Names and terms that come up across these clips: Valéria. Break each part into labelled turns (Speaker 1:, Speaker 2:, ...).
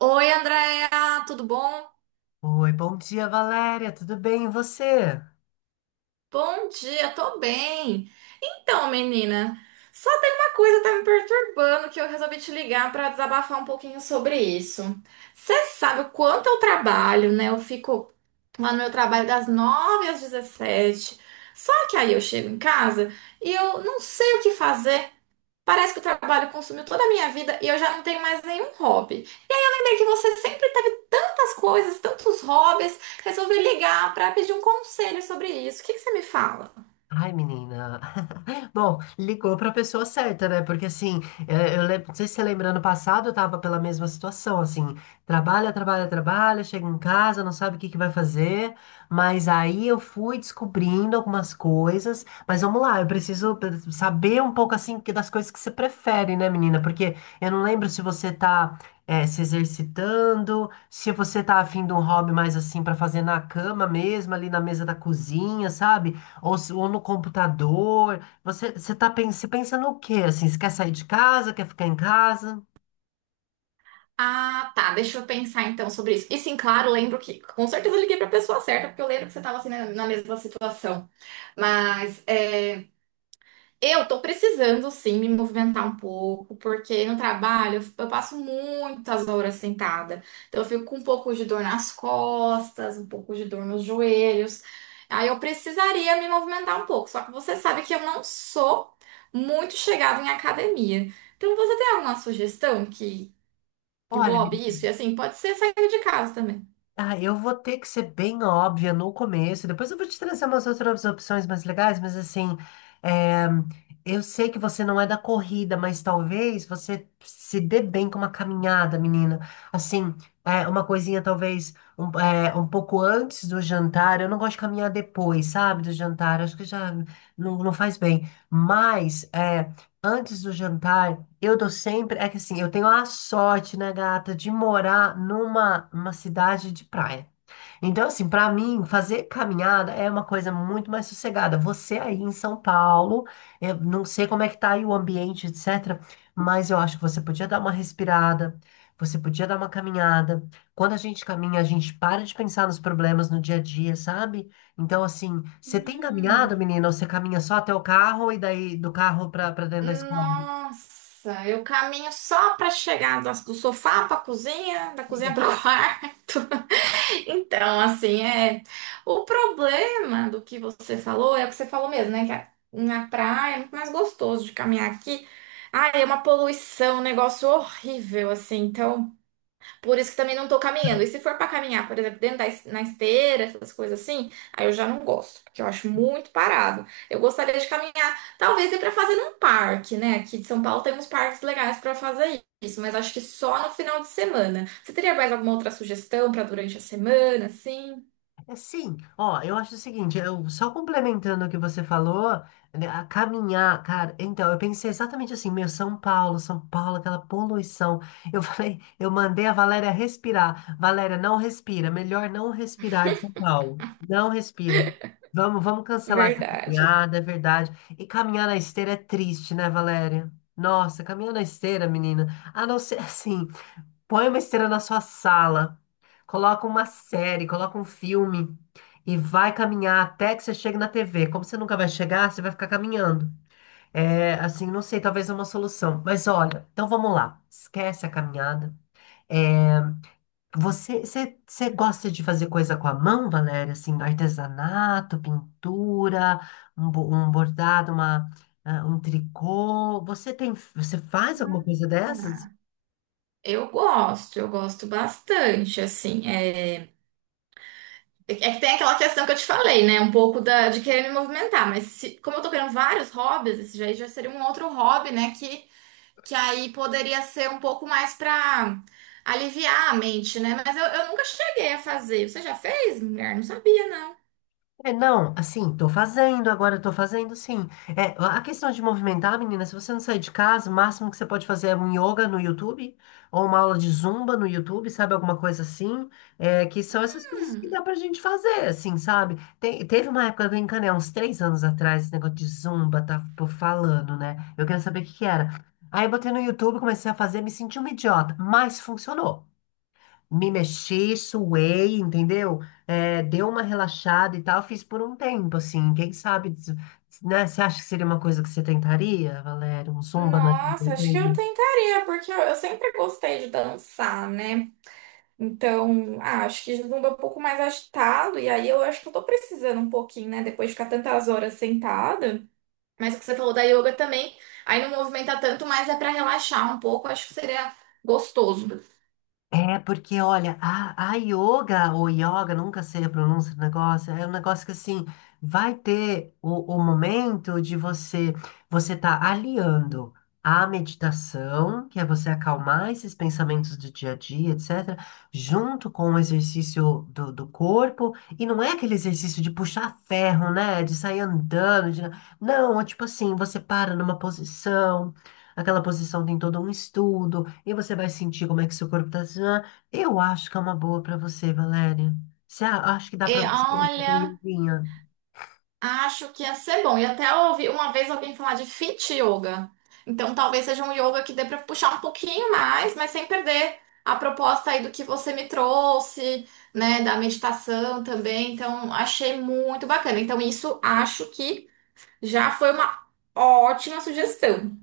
Speaker 1: Oi, Andréa, tudo bom?
Speaker 2: Oi, bom dia, Valéria. Tudo bem? E você?
Speaker 1: Bom dia, tô bem. Então, menina, só tem uma coisa que tá me perturbando que eu resolvi te ligar pra desabafar um pouquinho sobre isso. Você sabe o quanto eu trabalho, né? Eu fico lá no meu trabalho das 9 às 17. Só que aí eu chego em casa e eu não sei o que fazer. Parece que o trabalho consumiu toda a minha vida e eu já não tenho mais nenhum hobby. Lembra que você sempre teve tantas coisas, tantos hobbies, resolvi ligar para pedir um conselho sobre isso. O que que você me fala?
Speaker 2: Ai, menina. Bom, ligou para a pessoa certa, né? Porque assim, eu lembro, não sei se você lembra, ano passado eu tava pela mesma situação, assim, trabalha, trabalha, trabalha, chega em casa, não sabe o que que vai fazer, mas aí eu fui descobrindo algumas coisas, mas vamos lá, eu preciso saber um pouco assim das coisas que você prefere, né, menina? Porque eu não lembro se você tá se exercitando, se você tá afim de um hobby mais assim para fazer na cama mesmo, ali na mesa da cozinha, sabe? Ou, ou no computador. Você tá, você pensa no quê? Assim, você quer sair de casa? Quer ficar em casa?
Speaker 1: Ah, tá, deixa eu pensar então sobre isso. E sim, claro, lembro que com certeza eu liguei para a pessoa certa, porque eu lembro que você estava assim na mesma situação. Mas é, eu tô precisando sim me movimentar um pouco, porque no trabalho eu passo muitas horas sentada. Então eu fico com um pouco de dor nas costas, um pouco de dor nos joelhos. Aí eu precisaria me movimentar um pouco. Só que você sabe que eu não sou muito chegada em academia. Então você tem alguma sugestão que
Speaker 2: Olha,
Speaker 1: englobe isso? E assim, pode ser sair de casa também.
Speaker 2: ah, eu vou ter que ser bem óbvia no começo, depois eu vou te trazer umas outras opções mais legais, mas assim, é, eu sei que você não é da corrida, mas talvez você se dê bem com uma caminhada, menina. Assim, uma coisinha talvez um pouco antes do jantar, eu não gosto de caminhar depois, sabe, do jantar, acho que já não faz bem, mas antes do jantar. Eu tô sempre. É que assim, eu tenho a sorte, né, gata, de morar numa uma cidade de praia. Então, assim, pra mim, fazer caminhada é uma coisa muito mais sossegada. Você aí em São Paulo, eu não sei como é que tá aí o ambiente, etc. Mas eu acho que você podia dar uma respirada, você podia dar uma caminhada. Quando a gente caminha, a gente para de pensar nos problemas no dia a dia, sabe? Então, assim, você tem
Speaker 1: Hum.
Speaker 2: caminhado, menina, ou você caminha só até o carro e daí do carro pra dentro da escola?
Speaker 1: Nossa, eu caminho só para chegar do sofá para cozinha, da cozinha para o quarto. Então, assim, é. O problema do que você falou é o que você falou mesmo, né? Na praia é muito mais gostoso de caminhar. Aqui, ah, é uma poluição, um negócio horrível, assim. Então, por isso que também não tô caminhando. E se for pra caminhar, por exemplo, na esteira, essas coisas assim, aí eu já não gosto, porque eu acho muito parado. Eu gostaria de caminhar, talvez ir pra fazer num parque, né? Aqui de São Paulo tem uns parques legais pra fazer isso, mas acho que só no final de semana. Você teria mais alguma outra sugestão pra durante a semana, assim?
Speaker 2: É, sim, ó, eu acho o seguinte, eu só complementando o que você falou, né, a caminhar, cara, então, eu pensei exatamente assim, meu, São Paulo, São Paulo, aquela poluição, eu falei, eu mandei a Valéria respirar, Valéria, não respira, melhor não respirar em São Paulo, não respira, vamos cancelar essa
Speaker 1: Verdade.
Speaker 2: caminhada, é verdade, e caminhar na esteira é triste, né, Valéria? Nossa, caminhar na esteira, menina, a não ser assim, põe uma esteira na sua sala, coloca uma série, coloca um filme e vai caminhar até que você chegue na TV. Como você nunca vai chegar, você vai ficar caminhando. É, assim, não sei, talvez é uma solução. Mas olha, então vamos lá. Esquece a caminhada. É, você gosta de fazer coisa com a mão, Valéria? Assim, artesanato, pintura, um bordado, um tricô. Você faz alguma coisa dessas?
Speaker 1: Eu gosto bastante, assim. É, É que tem aquela questão que eu te falei, né? Um pouco de querer me movimentar, mas como eu tô querendo vários hobbies, esse já seria um outro hobby, né? Que aí poderia ser um pouco mais pra aliviar a mente, né? Mas eu nunca cheguei a fazer. Você já fez, mulher? Não sabia, não.
Speaker 2: É, não, assim, tô fazendo agora, tô fazendo sim. É, a questão de movimentar, menina, se você não sair de casa, o máximo que você pode fazer é um yoga no YouTube, ou uma aula de zumba no YouTube, sabe? Alguma coisa assim. É, que são essas coisas que dá pra gente fazer, assim, sabe? Teve uma época, eu encanei, uns 3 anos atrás, esse negócio de zumba, tá pô, falando, né? Eu queria saber o que que era. Aí eu botei no YouTube, comecei a fazer, me senti uma idiota, mas funcionou, me mexi, suei, entendeu? É, deu uma relaxada e tal, fiz por um tempo, assim, quem sabe, né? Você acha que seria uma coisa que você tentaria, Valério? Um zumba na...
Speaker 1: Nossa, acho que eu tentaria, porque eu sempre gostei de dançar, né? Então, ah, acho que zumba é um pouco mais agitado, e aí eu acho que eu tô precisando um pouquinho, né? Depois de ficar tantas horas sentada. Mas o que você falou da yoga também, aí não movimenta tanto, mas é pra relaxar um pouco, acho que seria gostoso.
Speaker 2: É, porque olha, a yoga ou yoga, nunca sei a pronúncia do negócio, é um negócio que assim, vai ter o momento de você, você tá aliando a meditação, que é você acalmar esses pensamentos do dia a dia, etc., junto com o exercício do corpo, e não é aquele exercício de puxar ferro, né, de sair andando, não, é tipo assim, você para numa posição, aquela posição tem todo um estudo, e você vai sentir como é que seu corpo está. Eu acho que é uma boa para você, Valéria. Você acho que dá
Speaker 1: E
Speaker 2: para você fazer com
Speaker 1: olha,
Speaker 2: yoguinha.
Speaker 1: acho que ia ser bom. E até eu ouvi uma vez alguém falar de fit yoga. Então talvez seja um yoga que dê pra puxar um pouquinho mais, mas sem perder a proposta aí do que você me trouxe, né, da meditação também. Então achei muito bacana. Então isso acho que já foi uma ótima sugestão.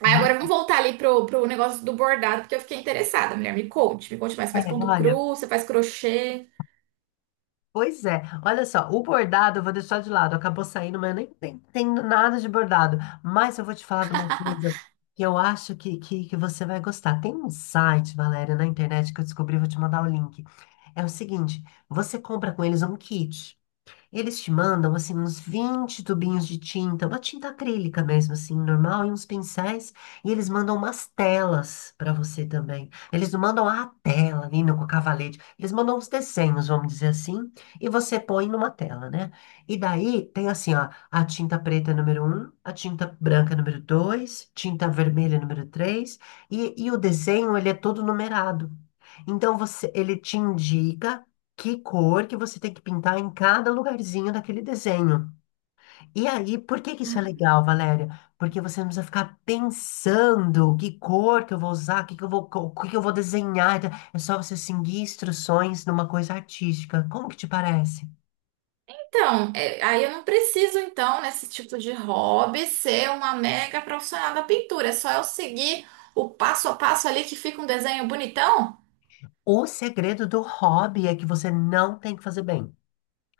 Speaker 1: Aí
Speaker 2: Mas,
Speaker 1: agora vamos voltar ali pro negócio do bordado, porque eu fiquei interessada. Mulher, me conte mais. Você
Speaker 2: é,
Speaker 1: faz ponto
Speaker 2: olha,
Speaker 1: cru, você faz crochê.
Speaker 2: pois é. Olha só, o bordado eu vou deixar de lado. Acabou saindo, mas eu nem entendo nada de bordado. Mas eu vou te falar de uma coisa que eu acho que você vai gostar. Tem um site, Valéria, na internet que eu descobri, vou te mandar o link. É o seguinte, você compra com eles um kit. Eles te mandam, assim, uns 20 tubinhos de tinta, uma tinta acrílica mesmo, assim, normal, e uns pincéis, e eles mandam umas telas para você também. Eles não mandam a tela, linda, com o cavalete, eles mandam uns desenhos, vamos dizer assim, e você põe numa tela, né? E daí tem assim, ó, a tinta preta número 1, a tinta branca número 2, tinta vermelha número 3. E o desenho, ele é todo numerado. Então, você, ele te indica que cor que você tem que pintar em cada lugarzinho daquele desenho. E aí, por que que isso é legal, Valéria? Porque você não precisa ficar pensando que cor que eu vou usar, que eu vou, o que que eu vou desenhar. Então, é só você seguir instruções numa coisa artística. Como que te parece?
Speaker 1: Então, é, aí eu não preciso, então, nesse tipo de hobby, ser uma mega profissional da pintura. É só eu seguir o passo a passo ali que fica um desenho bonitão?
Speaker 2: O segredo do hobby é que você não tem que fazer bem.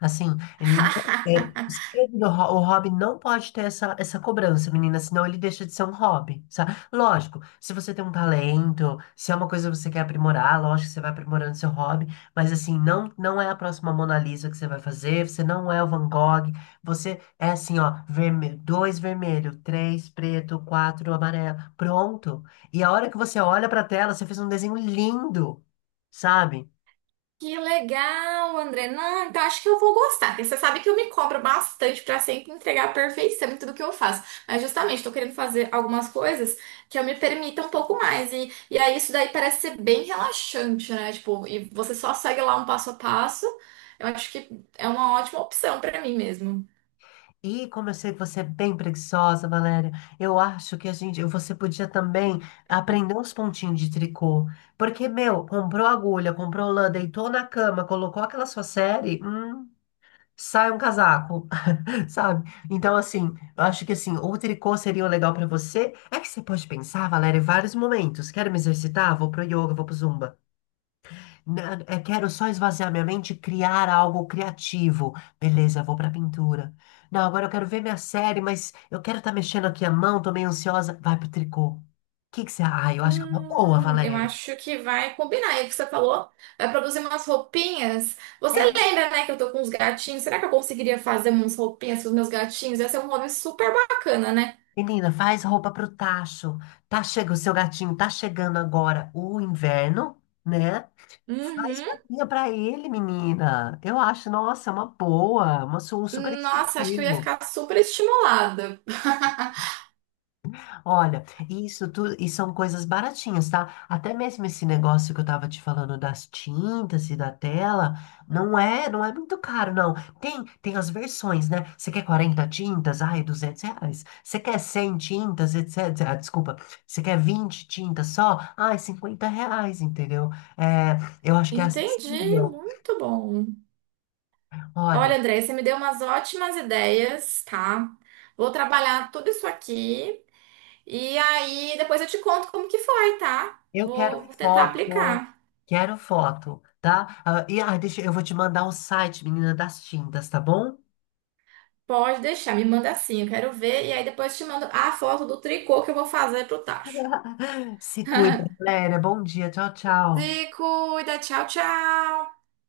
Speaker 2: Assim, ele não- os o hobby não pode ter essa cobrança, menina, senão ele deixa de ser um hobby, sabe? Lógico, se você tem um talento, se é uma coisa que você quer aprimorar, lógico que você vai aprimorando seu hobby, mas assim, não é a próxima Mona Lisa que você vai fazer, você não é o Van Gogh, você é assim, ó, vermelho, dois vermelho, três preto, quatro amarelo, pronto. E a hora que você olha pra tela, você fez um desenho lindo, sabe?
Speaker 1: Que legal, André. Não, então acho que eu vou gostar. Porque você sabe que eu me cobro bastante pra sempre entregar a perfeição em tudo que eu faço. Mas justamente tô querendo fazer algumas coisas que eu me permita um pouco mais. E aí isso daí parece ser bem relaxante, né? Tipo, e você só segue lá um passo a passo. Eu acho que é uma ótima opção pra mim mesmo.
Speaker 2: E como eu sei que você é bem preguiçosa, Valéria. Eu acho que a gente, você podia também aprender uns pontinhos de tricô. Porque, meu, comprou agulha, comprou lã, deitou na cama, colocou aquela sua série, sai um casaco, sabe? Então, assim, eu acho que assim, o tricô seria o legal pra você. É que você pode pensar, Valéria, em vários momentos. Quero me exercitar? Vou pro yoga, vou pro zumba. Né, eu quero só esvaziar minha mente e criar algo criativo. Beleza, vou pra pintura. Não, agora eu quero ver minha série, mas eu quero estar mexendo aqui a mão, tô meio ansiosa. Vai pro tricô. O que que você... Ah, eu acho que é uma boa,
Speaker 1: Eu
Speaker 2: Valéria.
Speaker 1: acho que vai combinar. E o que você falou, vai produzir umas roupinhas. Você
Speaker 2: É,
Speaker 1: lembra, né, que eu tô com uns gatinhos? Será que eu conseguiria fazer umas roupinhas para os meus gatinhos? Ia ser um hobby super bacana, né?
Speaker 2: menina, faz roupa pro tacho. Tá chega o seu gatinho, tá chegando agora o inverno, né? Faz
Speaker 1: Uhum.
Speaker 2: roupinha pra ele, menina. Eu acho, nossa, é uma boa, um super
Speaker 1: Nossa, acho que eu ia
Speaker 2: incentivo.
Speaker 1: ficar super estimulada.
Speaker 2: Olha, isso tudo, e são coisas baratinhas, tá? Até mesmo esse negócio que eu tava te falando das tintas e da tela, não é muito caro, não. Tem as versões, né? Você quer 40 tintas? Ai, R$ 200. Você quer 100 tintas, etc. Ah, desculpa. Você quer 20 tintas só? Ai, R$ 50, entendeu? É, eu acho que é
Speaker 1: Entendi,
Speaker 2: acessível.
Speaker 1: muito bom.
Speaker 2: Olha,
Speaker 1: Olha, André, você me deu umas ótimas ideias, tá? Vou trabalhar tudo isso aqui e aí depois eu te conto como que foi, tá?
Speaker 2: eu
Speaker 1: Vou,
Speaker 2: quero
Speaker 1: vou tentar
Speaker 2: foto.
Speaker 1: aplicar.
Speaker 2: Quero foto, tá? Ah, e deixa, eu vou te mandar o site, menina das tintas, tá bom?
Speaker 1: Pode deixar, me manda assim, eu quero ver. E aí depois te mando a foto do tricô que eu vou fazer pro tacho.
Speaker 2: Se cuida, galera. Bom dia. Tchau,
Speaker 1: Se
Speaker 2: tchau.
Speaker 1: cuida, tchau, tchau!